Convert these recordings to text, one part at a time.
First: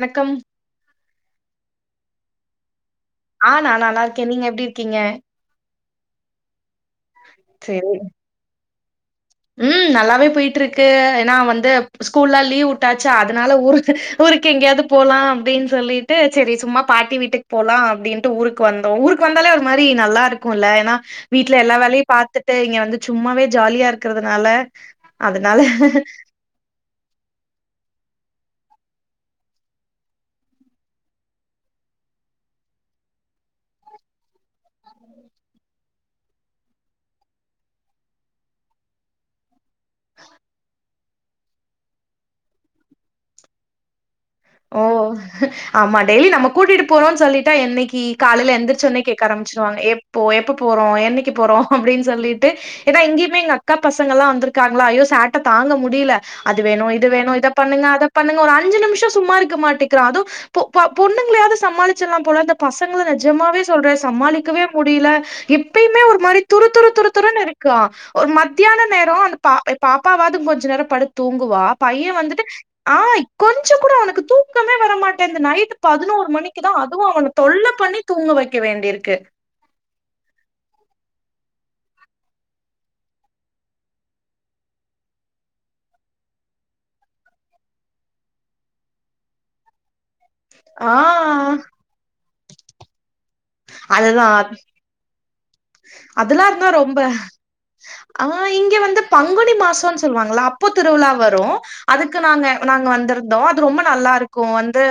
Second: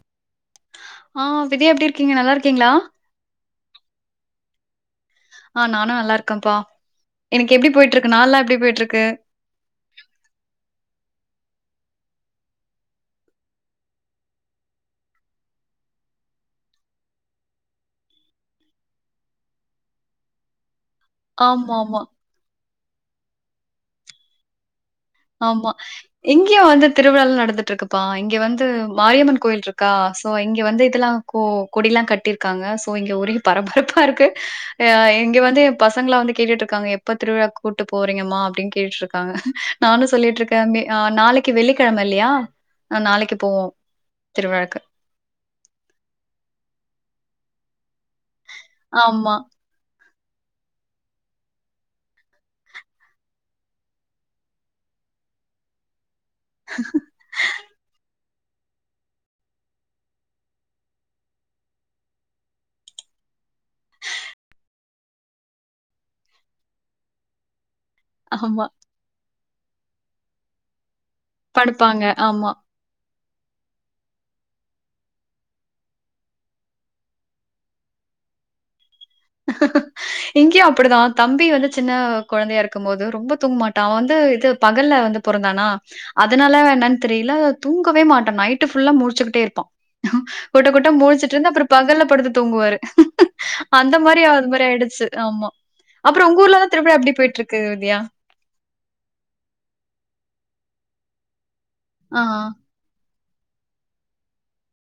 வணக்கம் ஆ வித்யா எப்டி இருக்கீங்க நல்லா இருக்கீங்ளா ஆ நா நல்லா இருக்கே நீங்க எப்டி இருக்கீங்க ஆ நானா நல்லா இருக்கப்பா எனக்கு எப்டி சரி. போயிட்டு இருக்கு நாள்லா எப்டி போய்ட்டு இருக்கு ம் நல்லாவே பொய்ட்டுருக்கு ஏன்னா வந்து ஸ்கூல்லா லீவ் வுட்டாச்சா அதனால ஊர் ஊருக்கு எங்கேயாவது போலா அப்டினு சொல்லிட்டு சரி சும்மா பாட்டி வீட்டுக்கு போலா அப்டின் ன்ட்டு ஊருக்கு வந்தோ ஊருக்கு வந்தாலே ஒரு மாரி நல்லா இருக்கு இல்ல ஏனா வீட்ல ஆமாமா, எல்லா ஆமா. வேலயு பாத்துட்டு இங்க வந்து சும்மாவே ஜாலியா இருக்றதுனால ஆமா இங்கேயு வந்து திருவிழால நடந்துட்டு இருக்குப்பா இங்க வந்து மாரியம்மன் கோயில் இருக்கா சோ இங்க வந்து இதெல்லா கோ கொடிலா கட்டிருக்காங்க சோ இங்க ஒரே பரபரப்பா இருக்கு அ இங்க வந்து பசங்களா வந்து கேட்டுட்டு இருக்காங்க எப்ப திருவிழா கூட்டு போறீங்கம்மா அப்டின்னு கேட்டுட்ருக்காங்க நானு சொல்லிட்ருக்கே ஆ நாளைக்கி வெள்ளிக்கெழம இல்லையா நாளைக்கி போவோ திருவிழாக்கு ஓ ஆமா டெய்லி நம கூடிட்டு போறோனு சொல்லிட்டா என்னக்கி காலைல எந்திரிச்சு ஒன்னே கேக்க ஆமா, ஆரம்பிச் சிடுவாங்க எப்போ எப்ப போறோ என்னக்கி போறோ அப்டின்னு சொல்லிட்டு எதோ இங்கயுமே எங்க அக்கா பசங்க எல்லா வந்துருக்காங்களா ஐயோ சேட்ட தாங்க முடியுல அது வேணு இது வேணு இத பண்ணுங்க அத பண்ணுங்க ஒரு அஞ்சு நிமிஷோ சும்மா இருக்க மாட்டிக்கிறா அதுவு பொ ப பொண்ணுங்களையாது சமாளிச்சுலா போல இந்த பசங்கள நெஜமாவே சொல்ற சமாளிக்கவே முடியுல இப்பயுமே ஒரு மாரி துரு துரு துருத்துருன்னு இருக்கா ஒரு ஆமா. மத்தியானோ நேரோ அந்த பாப் பாப்பாவது கொஞ்ச நேரோ படுத்து தூங்குவா படுப்பாங்க. பைய வந்துட்டு ஆமா. ஆ கொஞ்சோ கூட அவனுக்கு [unintelligible] க்கோ வர மாட்டேங்குது நைட்டு பதினோரு மணிக்குதா அதுவு அவன தொல்ல பண்ணி தூங்க வெக்க வேண்டியிருக்கு ஹஹஹ இங்கயு அப்புடிதா தம்பி வந்து சின்ன கொழந்தையா இருக்கும் போது ரொம்ப தூங்கமாட்டா அவ வந்து இது பகல்ல வந்து பொறந்தானா அதனால என்னன்னு தெரியுல தூங்கவே மாட்டா நைட்டு ஃபுல்லா முழுச்சுகிட்டே இருப்பா கொட்ட கொட்ட ஆ முழுச்சுட்டு இருந்து அப்புறோ பகல்ல படுத்து தூங்குவாரு அந்த மாரி அதுதா அது மாரி ஆயிடுச்சு ஆமா அப்புறோ உங்க அதெல்லா ஊர்லதா இருந்தா திருவிழா ரொம்ப எப்டி போயிட்ருக்கு வித்யா ஆ இங்க வந்து பங்குனி மாசோனு சொல்லுவாங்களா அப்போ திருவிழா வரோ அதுக்கு ஆ. நாங்க நாங்க வந்துரு ந்தோ அது ரொம்ப நல்லா இருக்கோ வந்து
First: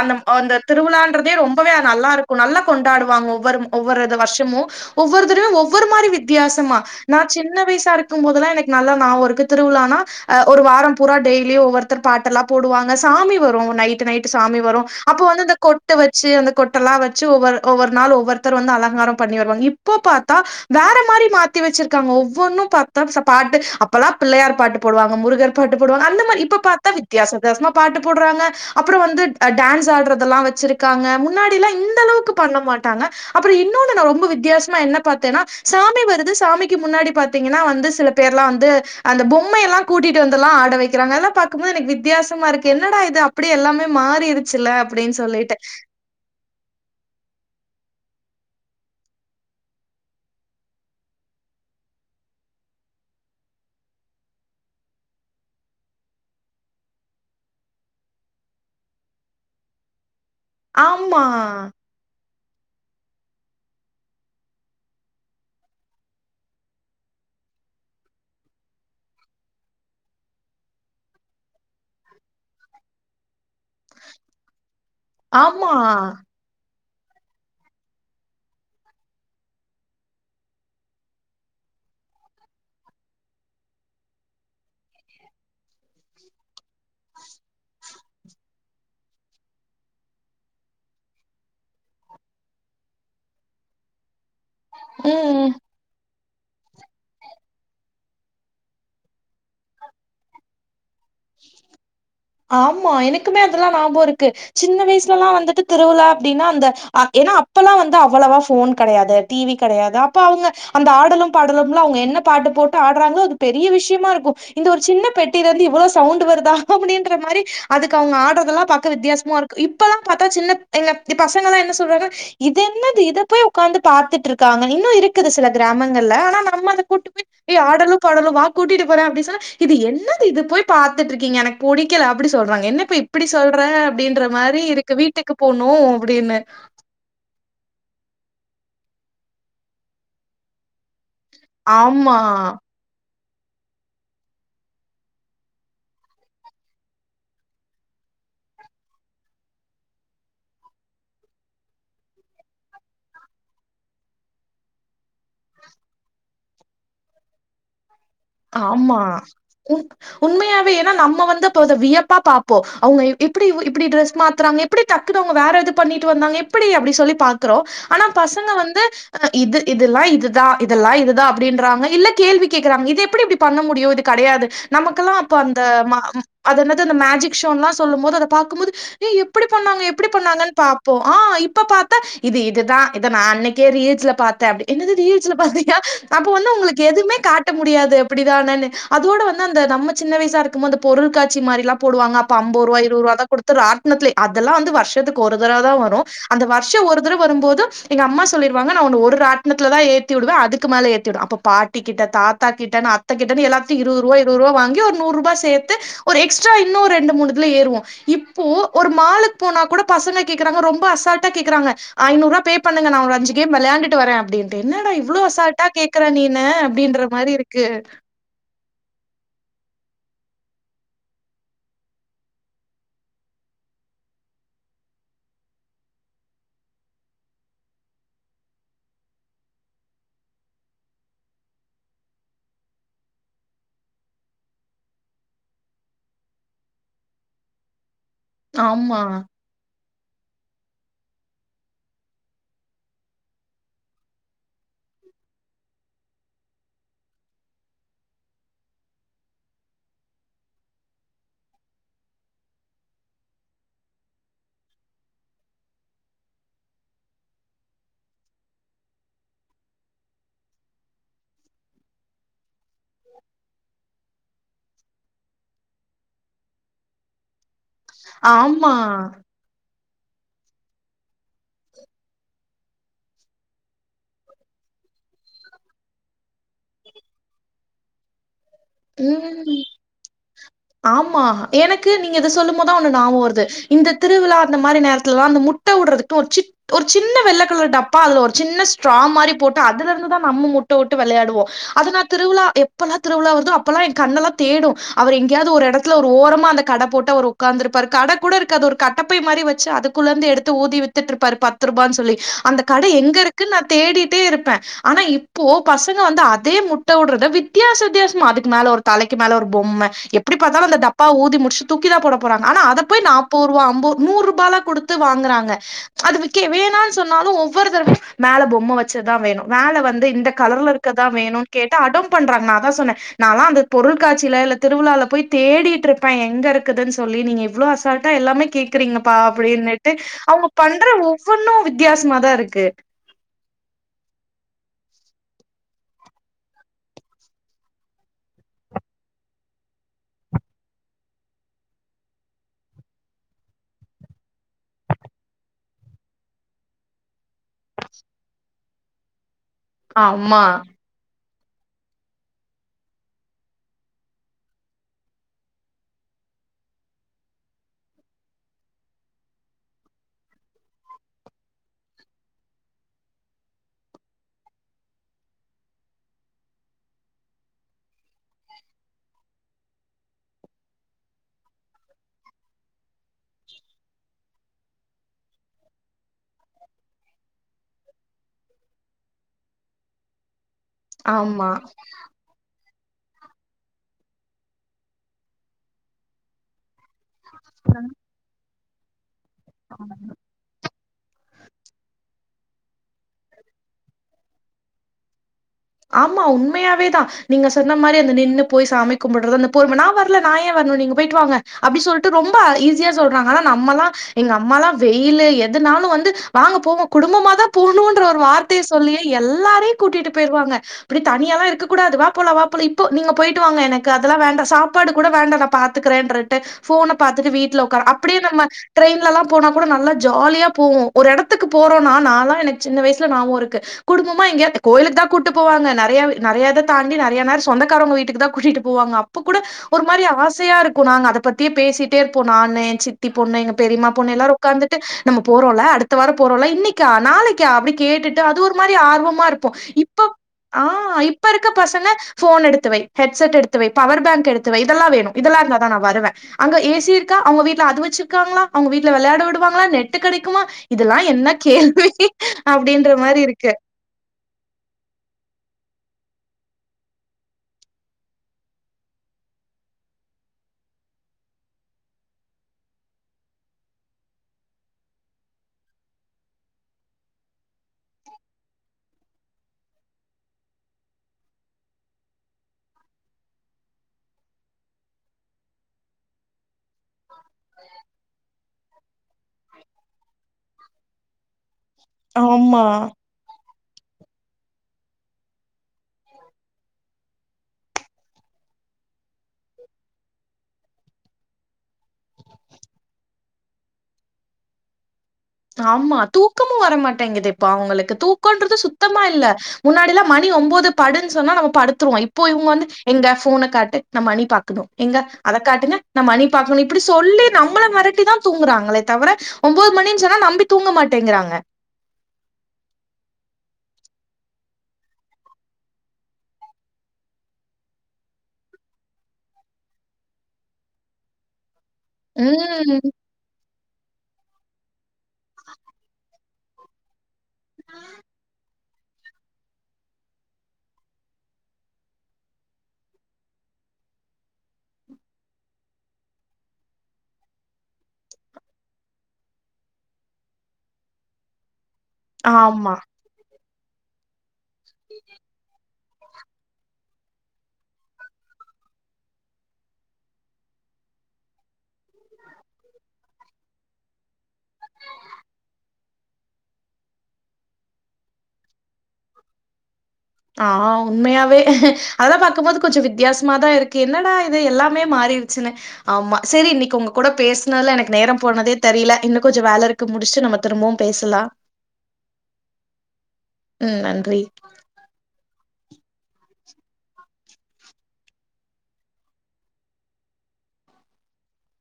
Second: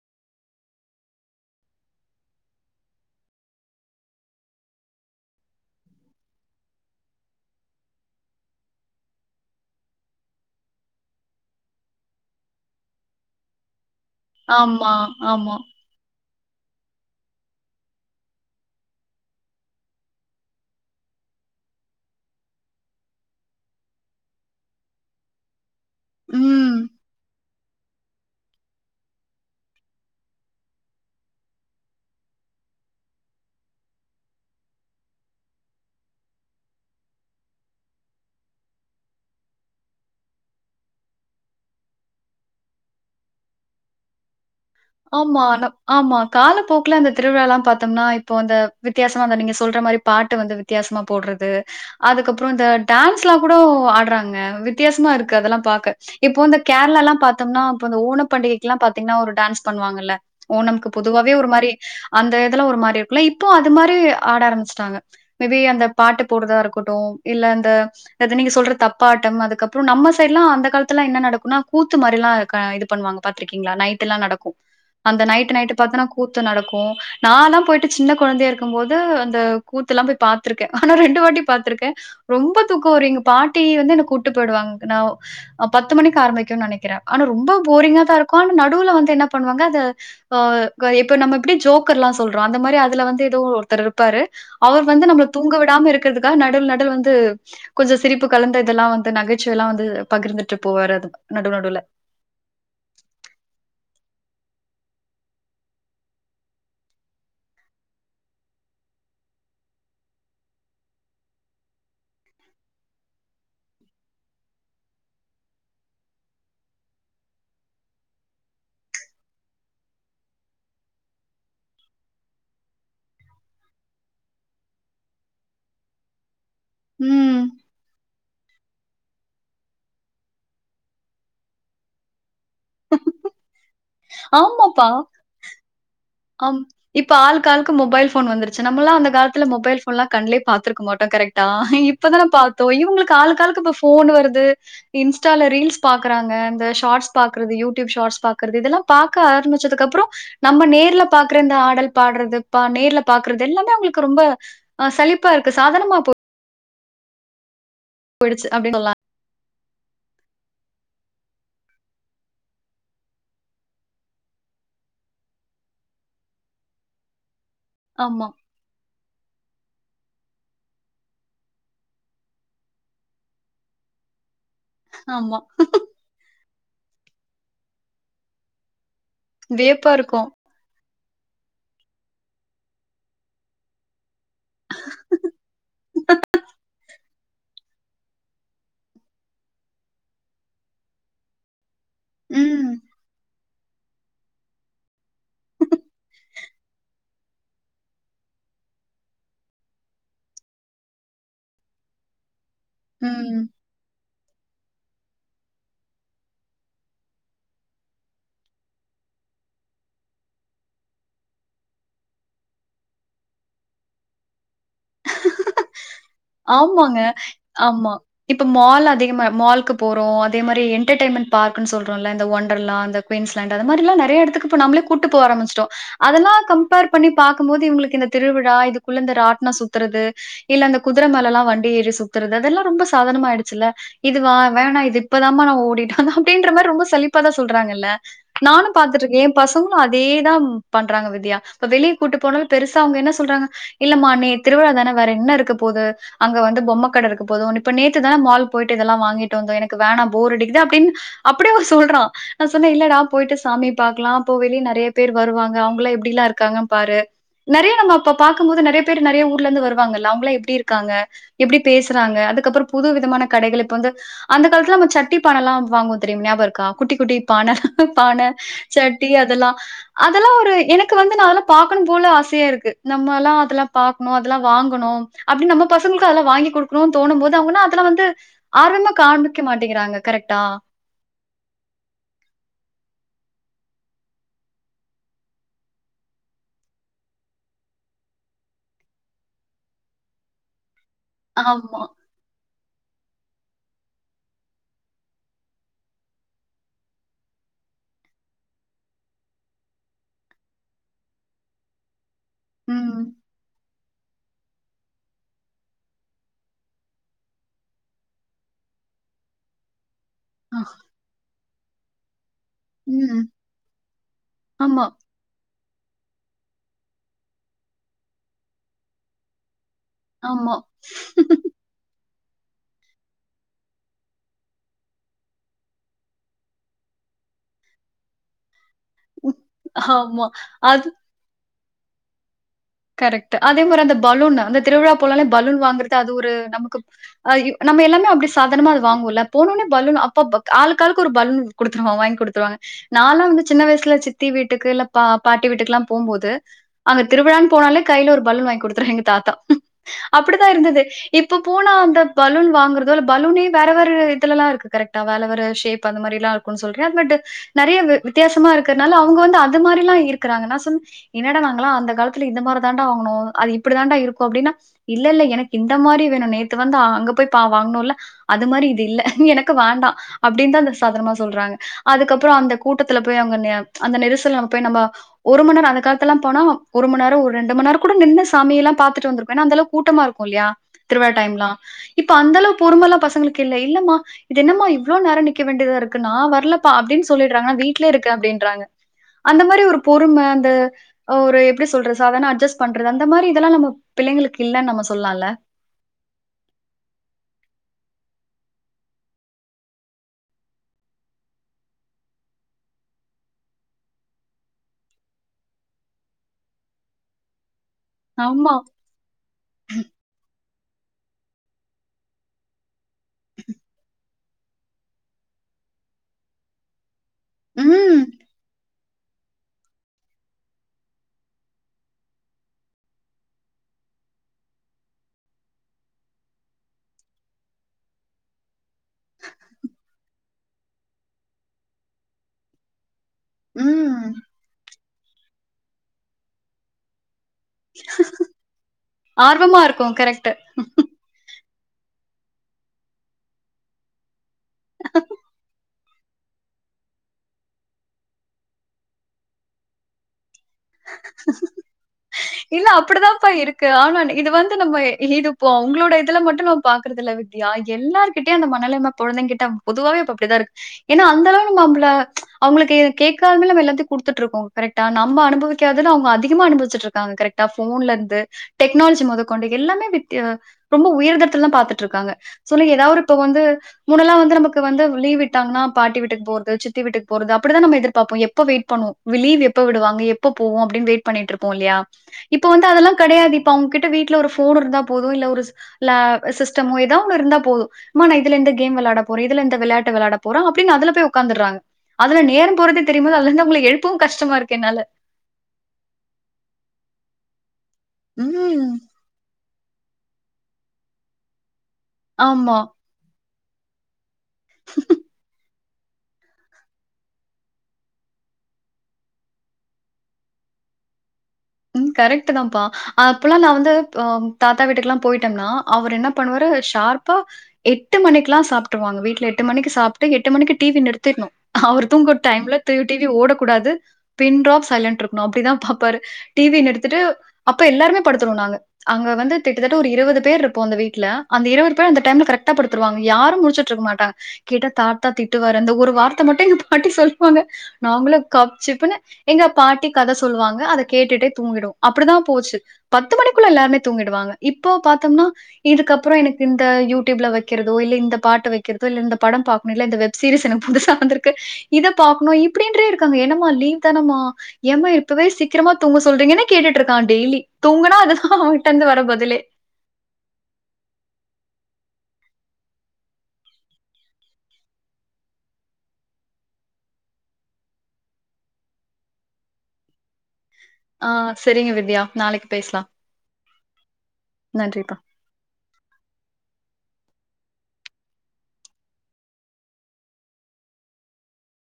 அந்த அந்த திருவிழான்றதே ரொம்பவே நல்லா இருக்கோ கோ நல்லா கொண்டாடுவாங்க ஒவ்வோரு ஒவ்வோரு இது வர்ஷமு ஒவ்வோர்த்ரு ஒவ்வோரு மாரி வித்தியாசமா நா சின்ன வயசா இருக்கும் போதுல்லா எனக்கு நல்லா ஞாபகோ இருக்கு திருவிலானா ஒரு வாரம் பூரா டெய்லியு ஒவ்வோருத்தரு பாட்டெல்லா போடுவாங்க சாமி வரோ நைட்டு நைட் சாமி வரோ ஆமா, அப்ப வந்து ஆமா. இந்த கொட் டு வெச்சு அந்த கொட்டெல்லா வெச்சு ஒவ்வோரு ஒவ்வோரு நாள் ஒவ்வோர்த்தர் வந்து அலங்காரோ பண்ணி வருவாங்க இப்போ பாத்தா வேற மாரி மாத்தி வெச்சிருக்காங்க ஒவ்வொன்னோ பாத்தா பாட்டு அப்பெல்லா பிள்ளையார் பாட்டு போடுவாங்க முருகர் பாட்டு போடுவாங்க அந்த மாரி இப்ப ம். பாத்தா வித்தியாச வித்தியசமா பாட்டு போடுறாங்க அப்புறோ வந்து டான்ஸ் ஆடுறதெல்லா வச்சிருக்காங்க முன்னாடில்லா இந்த அளவுக்கு பண்ண மாட்டாங்க அப்புறோ இன்னொனு நா ரொம்ப வித்தியாச மா என்ன பாத்தேன்னா சாமி வருது சாமிக்கி முன்னாடி பாத்தீங்கன்னா வந்து சில பேர்ல்லா வந்து அந்த பொம்மையெல்லா கூட்டிட்டு வந்துல்லா ஆட வைக்கிறாங்க எல்லாம் பாக்கும் போது எனக்கு வித்தியாசமா இருக்கு என்னடா இது அப் ப்டி எல்லாமே மாறிருச்சுல்ல ஆமா ன ஆமா காலப்போக்குல அந்த திருவிழாலா பாத்தோம்னா இப்போ அந்த வித்தியாசமா அந்த நீங்க சொல்ற மாரி பாட்டு வந்து வித் வித்தியாசமா போட்றது அதுக்கு அப்புறொ இந்த டான்ஸ்ல்லா கூடோ ஆட்றாங்க வித்தியாசமா இருக்கு அதெல்லாம் பாக்க இப்போ இந்த கேர்ளால்லாம் பாத்தோம்னா இப்ப இந்த ஓணம் பண்டிகைக்லா பாத்தீங்கன்னா ஒரு டான்ஸ் பண்ணுவாங்கல்ல ஓணம்க்கு ஆமா பொதுவாவே ஒரு மாரி அந்த இதெல்லா ஒரு மாரி இருக்குல இப்போ அது மாரி ஆட ஆரம்மிச்ட்டாங்க மேபி அந்த பாட்டு போடுதா இருக்கட்டூ இல்ல அந்த ரத நீங்க சொல்ற தப்பாட்டம் அதுக்கு அப்புறொ நம்ம சைடுல்லா அந்த காலத்துலா என்ன நடக்குனா கூத்து மாரில்லா இது பண்ணுவாங்க பாத்திருக்கீங்களா நைட் எல்லா நடக்கூ அந்த நைட் நைட் ஆமா பா்த்தன்னா கூத்து நடக்கூ நாலா போயிட்டு சின்ன கொழந்தையா இருக்கும் போது அந்த கூத்து எல்லாம் போய் பாத்திருக்கே ஆனா ரெண்டு வாட்டி பாத்திருக்கேன் ரொம்ப தூக்கொ வரு எங்க பாட்டி வந்து என்ன கூட்டு போயிடுவாங்க நா ஆ பத்து மணிக்கு ஆரம்பிக்குன் நெனைக்கிறே ஆனா ரொம்ப போரிங்கா தா இருக்கூ ஆனா நடுவுல வந்து என்ன பண்ணுவாங்க அத ஆ கு இப்ப நம்ம எப்டி ஜோக்கர்ல்லா சொல்றோ அந்த மாரி அதுல வந்து எதோ ஒருத்தர் இருப்பாரு அவுர் வந்து நம்மள வந்து ம் தூங்க விடாம இருக்கிறதுக்காக நடுல் நடுல வந்து கொஞ்ச சிரிப்பு கலந்த இதெல்லா வந்து நகைச்சுவ எல்லா வந்து பகிர்ந்துட்டு போவாரு அது நடுநடுவுல ஆமா எனக்குமே அதெல்லா நாபொ இருக்கு சின்ன வயசுலல்லா வந்துட்டு திருவிழா அப்டின்னா அந்த ஏன்னா அப்பல்லா வந்து அவ்வளவா ஃபோன் கடையாது டி வி கடையாது அப்ப அவுங்க அந்த ஆடலும் பாடலும்ல அவுங்க என்ன பாட்டு போட்டு ஆடுறாங்களோ அது பெரிய விஷயமா இருக்கும் இந்த ஒரு சின்ன பெட்டில இருந்து இவ்வளோ சவுண்டு வருதா அப்டின்ற மாரி அதுக்கு அவுங்க ஆட்றதெல்லாம் பாக்க வித்தியாசமா இருக்கூ இப்பல்லாம் பாத்தா சின்ன எங்க பசங்க எல்லா என்ன சொல்றாங்க இது என்னது இத போய் உக்காந்து பாத்துட்ருக்காங்க இன்னு இருக்குது சில கிராமங்கள்ல ஆனா நம்ம கூட்டு போய் ம். ஏ ஆடலும் பாடலும் வாகூட்டிட்டு போறே அப்டி சொன்னா இது என்னது இது போய் பாத்துட்ருக்கீங்க எனக்கு புடிக்கல அப்டி சொல்றாங்க என்னப்ப இப்டி சொல்ற அப்டின்ற மாரி ஆமாப்பா. இருக்கு வீட்டுக்கு பொனூ ஆம் இப்ப ஆளுக்காளுக்குக்கு மொபைல் ஃபோன் வந்துருச்சு நம்மல்லா அந்த காலத்துல மொபல் ஃபோன்ல்லா கண்லயே பாத்துருக்க மாட்டோ கரெக் ட்டா ஆமா. இப்பதானே பாத்தோ இவுங்களுக்கு ஆளுக்காளுக்கு இப்ப ஃபோன் வருது இன்ஸ்டால ரீல்ஸ் பாக்குறாங்க இந்த ஷார்ட்ஸ் பாக்குறது யூடியூப் ஷார்ட்ஸ் பாக்குறது இதெல்லாம் பாக்க ஆரம்பிச்சதுக்குப்புறோ நம்ம நேர்ல பாக்குற இந்த ஆடல் பாட்றது பா நேர்ல பாக்குறது எல்லாமே அவுங்களுக்கு ரொம்ப ஆ சலிப்பா இருக்கு சாதனமா போ போயிடுச்சு அப்டின்னு சொல்லலாம். ஆமா ம் உண்மையாவே ஏன்னா நம்ம வந்துப்ப வியப்பா பாப்போ அவுங்க எப்டி இப்டி ட்ரெஸ் மாத்துறாங்க எப்டி தக்குதுவுங்க வேற இது பண்ணிட்டு வந்தாங்க எப்டி அப்டி சொல்லி பாக்குறோ ஆனா ஆமா, பசங்க வந்து இது இதெல்லா இதுதா இதெல்லா இதுதா அப்டின்றாங்க இல்ல கேள்வி கேக்குறாங்க இதே எப்டி இப்டி பண்ண முடியு இது கடையாது நமக்கெல்லா அப்ப ஆமா. அந்த மா அதன்னது அந்த மேஜிக் ஷோன்லா சொல்லும் போது அத பாக்கும்போது ஏ எப்பிடி பண்ணாங்க வியப்பா எப்பிடி இருக்கும். பண்ணாங்கன் பாப்போ ஆ இப்ப பாத்தா இது இதுதா இத நா அன்னைக்கே ரீஜ்ல பாத் த்த அப்டி என்னது ரீல்ஸ்ல பாத்தீங்கா அப்ப வந்து உங்களுக்கு எதுமே காட்ட முடியாது அப்டிதான அதோட வந்து அந்த நம்ம சின்ன வயசா இருக்கு போது அந்த பொருள்‌‌ காட்சி மாதிரிலா போவாங்க அப்ப அம்பது ம். ரூபா இருவது ரூபா தா குடுத்து ராட்ணத்துலே அதெல்லா வந்து வருஷத்துக்கு ஒரு தரவ தா வரு அந்த வருஷோ ஒரு தடவ வரும்போது எங்க அம்மா சொல்லிருவாங்க நா ஒன்ன ஒரு ராட்ணத்துல தா ஏத்தி விடுவே அதுக்கு மேல ஏத்தி விடுவே அப்போ பாட்டி கிட்ட தாத்தா கிட்டனு அத்த ம். கிட்டன்னு எல்லாத்தையு இருதுபா இருபது ரூபா வாங்கி ஒரு நூறுரூபா சேத்து ஒரு எக்ஸ்ட்ரா இன்னு ரெண்டு மூணுதுல ஏறுவோ இப்போ ஒரு மாலுக்கு போனா கூட பசங்க கேக்குறாங்க ரொம்ப அசால்டா கேக்குறாங்க ஐநூறுவா பே பண்ணுங்க நா ஒரு அஞ்சுகேம் வெளையாண்டுட்டு வரேனு அப்டின்டு என்னடா இவ்வளோ அசால்டா கேக் க்குறானே நீன ஆமாங்க. அப்டின்ற மாரி இருக்கு ஆமா. இப்ப மால் அதிகமா மாலுக்கு போறோ அதே மாதிரி என்டர்டயமெட் பார்க்ன்னு சொல்றோம்ல இந்த ஒண்டர்லா அந்த குயின்ஸ்லாண்ட் அது மாரிலா நெறையா எடத்துக்கு இப்ப நம்மளே கூட்டு போக ஆரம்பிச்சுட்டோ அதெல்லா கம்பேர் பண்ணி பாக்கும்போது இவங்களுக்கு இந்த திருவிழா இது குழந்த ஆட்னா சுத்துறது இல்ல அந்த குதிர மேல எல்லா வண்டி ஏறி சுத்துறது அதெல்லா ரொம்ப சாதாரனமா ஆயிடுச்சுல்ல இது வா வேணா இது இப்பதாம நா ஓடிட்டே அப்டின்ற மாதிரி ரொம்ப சழிப்பாதா சொல்றாங்க இல்ல நானு ஆமா, பாத்துருக்கே ஏ பசங் ங்களு அதேதா பண்றாங்க வித்யா இப்ப வெளியே கூப்டு போனாலு பெருசா அவங்க என்ன சொல்றாங்க இல்லமா நீ திருவிழாதானே வேற என்ன இருக்கு போகுது அங்க வந்து பொம்ம கட இருக்கு போது இப்ப நேத்து தானே மால் போயிட்டு இதெல்லா வாங்கிட்டு வந்தோ எனக்கு வேணா போர் அடிக்குது அப்டின் அப்டியே அவ சொல்றா நா சொன்னே இல்லடா போயிட்டு சாமிய பாக்கலா அப்போ வெளிய நெறையா பேர் வருவாங்க அவுங்களா எப்டில்லா இருக்காங்க பாரு நெறையா நம்ம அப்ப பாக்கும் போது நெறையா பேர் நெறையா ஊர்ல இருந்து வருவாங்கல்ல அவுங்கள எ எப்டி இருக்காங்க எப்டி பேசுறாங்க அதுக்கப்றோ புது விதமான கடைகள் இப்ப வந்து அந்த காலத்துல நம்ம சட்டி பான எல்லா வாங்குவோ தெரியு ஞாபகோருக்கா குட்டி குட்டி பான பான ஆமா. சட்டி அதெல்லா அதெல்லா ஒரு எனக்கு வந்து நா அதெல்லா பாக்கணும் போல ஆசையா இருக்கு நம்ம எல்லா அதெல்லா பாக்கணு அதெல்லா வாங்கணு அப்டின்னு நம்ம பசங்களுக்கு அதெல்லா வாங்கி குடுக்கணும்னு தோணும்போது அவங்கென்னா அதெல்லா வந்து ஆர்வமே காண்பிக்க ம். மாட்டேங்கிறாங்க கரெக்டா ஆமா எனக்கு நீங்க இத சொல்லும் போதுதா ஒன்னு ஞாபகோ வருது இந்த திருவிழாந்த மாதிரி நேரத்துலல்லா அந்த மு ட்ட விட்றதுக்குக்கு ஒரு சி ஒரு சின்ன வெள்ள கலர் டப்பா அதுல ஒரு சின்ன ஸ்ட்ரா மாதிரி போட்டு அதுல இருந்துதா நம்ம முட் ட்ட விட்டு விளையாடுவோ ஆமா. அதனா திருவிழா எப்பெல்லா திருவிழா வருதோ அப் ல்லா ஏ கண்ணெல்லா தேடு அவர் எங்கேயாவது ஒரு எடத்துல ஒரு ஓரமா அந்த கட போட்டு அவர் ஒக்காந்துருப்பார் கட கூட இருக்காது ஒரு கட்டப்பை மாரி வச்சு அதுக்குள்ள இருந்து எடுத்து ஊதிவித்து இருப்பாரு பத்து ரூபானு சொல்லி அந்த கட ம். எங்க இருக்குனு நா தேடிட்டே இருப்பே ஆனா இப்போ பசங்க வந்து அதே முட்ட விடுறத வித்தியாச வித்தியாசமா அது மேல ஒரு தலைக்கு மேல ஒரு பொம்ம எப்டி அ. பாத்தாலு அந்த டப்பாவ ஊதி முடிச்சு தூக்கி தா போட போறாங்க ஆனா அத போயி ம். நாப்போரூபா அம்போரூபா நூறு ரூபாலா ஆமா, குடுத்து வாங்குறாங்க அது விக்கே வேணானு சொன்னாலு ஒவ்வொருத்தருக்கு மேல பொம்ம வச்சதுதா வேணு மேல வந் இந்த ஆமா. கலர்ல இருக்கதா வேணும்னு கேட்டு அடோம் பண்றாங்க நா அதா சொன்னே நாலா அந்த பொருள்காட்சியில இல்ல திருவிழால போயி தேடிட்டு இருப்பே எங்க இருக்குதுன்னு சொல்லி நீங்க எவ்ளோ அசால்டா எல்லாமே கேக் றீங்கப்பா ம். அப்டின்ட்டு ஆமா. அவுங்க அது பண்ற ஒவ்வொன்னு வித்தியாசமாதா இருக்கு கரெக்டு அதே மாரி அந்த பலூனு அந்த திருவிழா போனாலே பலூன் வாங்குறது அது ஒரு நமக்கு ஆ நம்ம எல்லாமே அப்டி சாதாரணமா அது வாங்குவோல்ல போனோனே பலூன் அப்ப ஆளுக்காளுக்கு ஒரு பலூன் குடுத்துருவா வாங்கி குடுத்துருவாங்க நாலா வந்து சின்ன வயசுல சித்தி வீட்டுக்கு இல்ல பா பாட்டி வீட்டுக்குல்லா போகும்போது அங்க திருவிழானு போனாலே கையில ஒரு பலூன் வாங்கி குடுத்துரு எங்க தாத்தா ஆமா அப்டிதா இருந்தது இப்போ போனா அந்த பலூன் வாங்குறதோல பலூனே வேற வேறு இதுலெல்லா இருக்கு கரெக்டா வேல ஒரு ஷேப் அந்த மாத்ரிலா கு சொல்றே பட் நெறையா வித்தியாசமா இருக்கிறதுனால அவுங்க வந்து அது மாத்ரி எல்லா இருக்குறாங்கன்னா என்னடா நாங்கள்லா அந்த காலத் துல இந்த மாதிரி தாண்டா வாங்கணு அது இப்டி தான்டா இருக்கு அப்டின்னா இல்லல்ல எனக்கு இந்த மாரி வேணு நேத்து வந்து அங்க போய் பா வாங்கனோம்ல அது மாத்ரி இது இல்ல நீ எனக்கு வாண்டா அப்டின்னு தா இந்த சாதாண்மா சொல்றாங்க அதுக்கப்பறோ அந்த கூட்டத்துல போய் அவ்ங்க அந்த நெரிசல் போய் நம்ம ஒரு மண்நேரோ அந்த காலத்துல ல்லா போனா ஒரு மண்நேரோ ஒரு ரெண்டுமண் நேரோ கூட நின்னு சாமி எல்லா பா்த்துட்டு வந்துருப்போ ஏன்ன அந்தளவு கூட்டமாருக்கு இல்லையா திருவிழா டைம்லா ஆமா இப் ப அந்த அளவு பொறுமலா பசங்களுக்கு இல்ல இல்லமா இது என்னமா இவ்ளோ நேரோ நிக்க வேண்டியதா இருக்கு நா வரல அப்டின்னு சொல்லிடுறாங்கன்னா வீட்லே இருக்கே அப்படின் சொல்லிட்றாங்க அந்த மாத்ரி ஒரு பொறும அந்த ஒரு எப்டி சொல்றது சாதாண அ்ஜஸ்ட் பண்றது அந்த மாத்ரி இதெல்லா நம்ப பிள்ளைங்களுக்கு இல்லன்னு நம்ம சொல்லாம்ல ஆமா உண்மையாவே தா நீங்க சொன்ன மாரி அந்த நின்னு போய் சாமி கும்புடுறது அந்த பொறும நா வரல நா ஏ வரணு நீங்க போயிட்டு வாங்க அப்டி சொல்ட்டு ரொம்ப ஈஸியா சொல்றாங்க ஆனா நம்மல்லா எங்க அம்மால்லா வெயிலு எதனாலு வந்து வாங்க போவோம் குடும்பமாதா போணு ஒரு ஆமா வார்த்தய சொல்லி எல்லாரையு கூட்டிட்டு போயிருவாங்க அப்டி தனியெல்லா இருக்கக் கூடாது வா போலா வா போலா இப் ப நீங்க போயிட்டு வாங்க எனக்கு அதெல்லா வேண்டா சாப்பாடு கூட வேண்டா நா பாத்துக்கறேன்றட்டு போன பாத்துட்டு வீட்டுல உக்கார ம் அப்டியே நம்ம ட்ரெயின்லெல்லா போனா கூட நல்லா ஜாலியா போவோம் ஒரு எடத்துக்கு போறோம்னா நாள்ளா எனக்கு சின்ன வயசுல நாவோ இருக்கு குடும்பமா எங்யாவ்து கோயிலுக்கு தா கூட்டு போவாங்க நெறைய நெறையாத தாண்டி நெறைய நேரோ சொந்தக்காரவங்க வீட்டுக்கு தா கூட்டிட்டு போவாங்க அப்ப கூட ஒரு மாரி ஆசையா இருக்கு நாங்க அத பத்தியே பேசிட்டே இருப்போ நானு ஏ சித் தி பொண்ணு எங்க பெரிம்மா ம் பொண்ணு எல்லாரு உட்காந்துட்டு நம்ம போறோம்ல அடுத்த வாரோ போறோம்ல இன்னை கங்கா நாளைக்கா அப்டி கேட்டுட்டு அது ஒரு மாரி ஆர்வமா இருப்போ இப் கரெக்ட்டு ஆ இப்ப இருக்க பசங்க ஃபோன எடுத்துவை ஹெட்செட் எடுத்தவை பவர் பேங்கு எடுத்து து வை இதெல்லா வேணு இதெல்லா இருந்தாதா நா வருவே அங்க ஏசி இருக்கா அவுங்க வீட்டுல அது வச்சிருக்காங்களா அவங்க வீட்டுல வெளா‌ட விடுவாங்களா நெட்டு் கெடைக்குமா இதெல்லா என்ன கேள்வி இல்ல அப்டின்ற மாரி அப்டித்தான்ப்பா இருக்கு ஆனா இது வந்து நம்மை இருப்போ உங்களோட இதுல மட்டு நம்ம பாக்குறதுல்ல வித்யா எல்லார்கிட்டயு அந்த மனநலம் கொழந்தைகிட்ட பொதுவா‌வே இப்ப அப்டிதா இருக் ஏன்னா அந்த அளவு நம்ம அம்ப்ள அவுங்களுக்கு கேக்காமலே நம்ப எல்லாத்தையு குடுத்துட்டு இருக்கோ கரெக் ட்டா நமம அனுபவிக்காதெல் லா அவுங்க அதிகமா அனுபவிச்ட் க்காங்க கரெக்டா போன்ல இருந்து டெக்னாலஜி மொதக்கொண்டு எல்லாமே வித் ரொம்ப உயிர்தடத்துலெல்லா பாத்துட்டு இருக்காங்க சொல்லு ஏதாவ்து ஒருத்தங்க வந்து முன்ன எல்லா வந்து நமக்கு வந்து லீவ் விட்டாங்கன்னா பாட்டி வீட்டுக்கு போறது சித்தி வீட்டுக்கு போறது அப்டிதா நம்ம எதிர்பாப்போ எப்ப வெயிட் பண்ணுவோம் லீவ எப்ப விடுவாங்க எப்ப போவோ அப்டின்னு வெய்ட் பண்ணிட்டு இருப்போ இல்லையா இப்பல்லா அது ஆமா வந்து அதெல்லா கடையாது இப்ப அவுங்ககிட்ட வீட்டுல ஒரு போனு இருந்தா போது இல்ல ஒரு ல்ல சிஸ்டமோ ஏதான் ஒன்னு இருந்தா போதும் ம்மா நா வந்து இதுல இந்த கேம் வெளாட போறே இதுல இந்த வெளாட்டு வெளாட போறே அப்டின்னு அதுல போய் உட்காந்துர்றாங்க அதுல நேரோ போறதே தெரியு போது அதுலயிருந்து உங்கள எழுப்பவும் கஷ்டமாருக்கு என்னால ஆமா தூக்கமு வரமாட்டேங்குது இப்ப அவுங்களுக்கு தூக்கன்றது ம். சுத்தமா இல்ல முன்னாடி எல்லா மணி ஒம்போது படுன்னு சொன்னா நம்ம படுத்துருவோ இப்போ இவுங்க ஆமா. வந்து எங்க ஃபோன காட்டு நா மணி பாக்கணு எங்க அத காட்டுங்க நா மணி பாக்கணு இப்படி சொல்லி நம்மள மிரட்டி தா தூங்குறாங்களே தவிர ஒம்போத் மணின் ச்சனா நம்பி தூங்க மாட்டேங்கிறாங்க ம் கரெக்ட்டு தான்ப்பா அப்பல்லா நா வந்து பம் தாத்தா வீட்டுக்கெல்லா போயிட்டேம்னா அவர் என்ன பண்ணுவாரு ஷார்பா எட்டு மணிக்லா சாப்பிட்ருவாங்க வீட்டுல எட்டு மணிக்கு சாப்ட்டு எட்டு மணிக்கு டி வி நிறுத்திடணு அவருக் தூங்குற டைம்ல ம் [unintelligible] டி வி ஓடக்கூடாது பின்ட்ராப் சைலண்ட்ருக்கணு அப்படிதா பாப்பாரு டி வி நிறுத்திட்டு அப்ப எல்லாருமே படுத்துருவோ நாங்க அங்க வந்து திட்டத்தட்ட ஒரு இருவது பேர்ருப்போ அந்த வீட்டுல அந்த இருவது பேர் அந்த டைம்ல கரெக்டா படுத்துருவாங்க யாரு முழிச்சிட் ட்ருக்க மாட்டாங்க கேட்டா தாத்தா திட்டுவாரு ஒரு வார்த்த மட்டு எங்க பாட்டி சொல்லுவாங்க நாங்களு கப்ச்சிப்புன்னு எங்க பாட்டி கத சொல்லுவாங்க அதக் கேட்டுட்டே தூங்கிடுவோ அப்டிதா போச்சு ஆமா பத்து மணிக்குள்ள எல்லாருமே தூங்கிடுவாங்க இப்போ பாத்தம்னா இதுக்கப்புறோ எனக்கு இந்த யூடியூப்ல வைக்கிறதோ இல்ல இந்த பாட்டு வைக்கிறதோ இல்ல இந்த படம் பாக்கணு இல்ல இந்த வெப் சீரிஸ் என்ன புதுசா வந்திருக்கு இத பாக்கணு இப்படின்றே இருக்காங்க என்னமா லீவ் தனமா ஏமா இப்பவே சீக் கிரமா தூங்க சொல்றீங்கன்னு கேட்டுட்ருக்கா டெய்லி தூங்கனா அதுதா அவன்ட்ட இருந்து வர பதிலே ஆ உண்மையாவே அதெல்லா பாக்கும்போது கொஞ்ச வித்தியாசமாதா இருக்கு என்னடா இது எல்லாமே மாறிடுச்சுன்னு ஆமா செரி இன்னைக்கு உங்க கூட பேசனல்ல எனக்கு நேரம் போனதே தெரியல இன்னு கொஞ்ச வேல இருக்கு முடிச்சிட்டு நம்ப திரும்பவும் ஆ செரிங்க வித்யா நாளைக்கு பேசலாம் ம் நன்றி நன்றிப்பா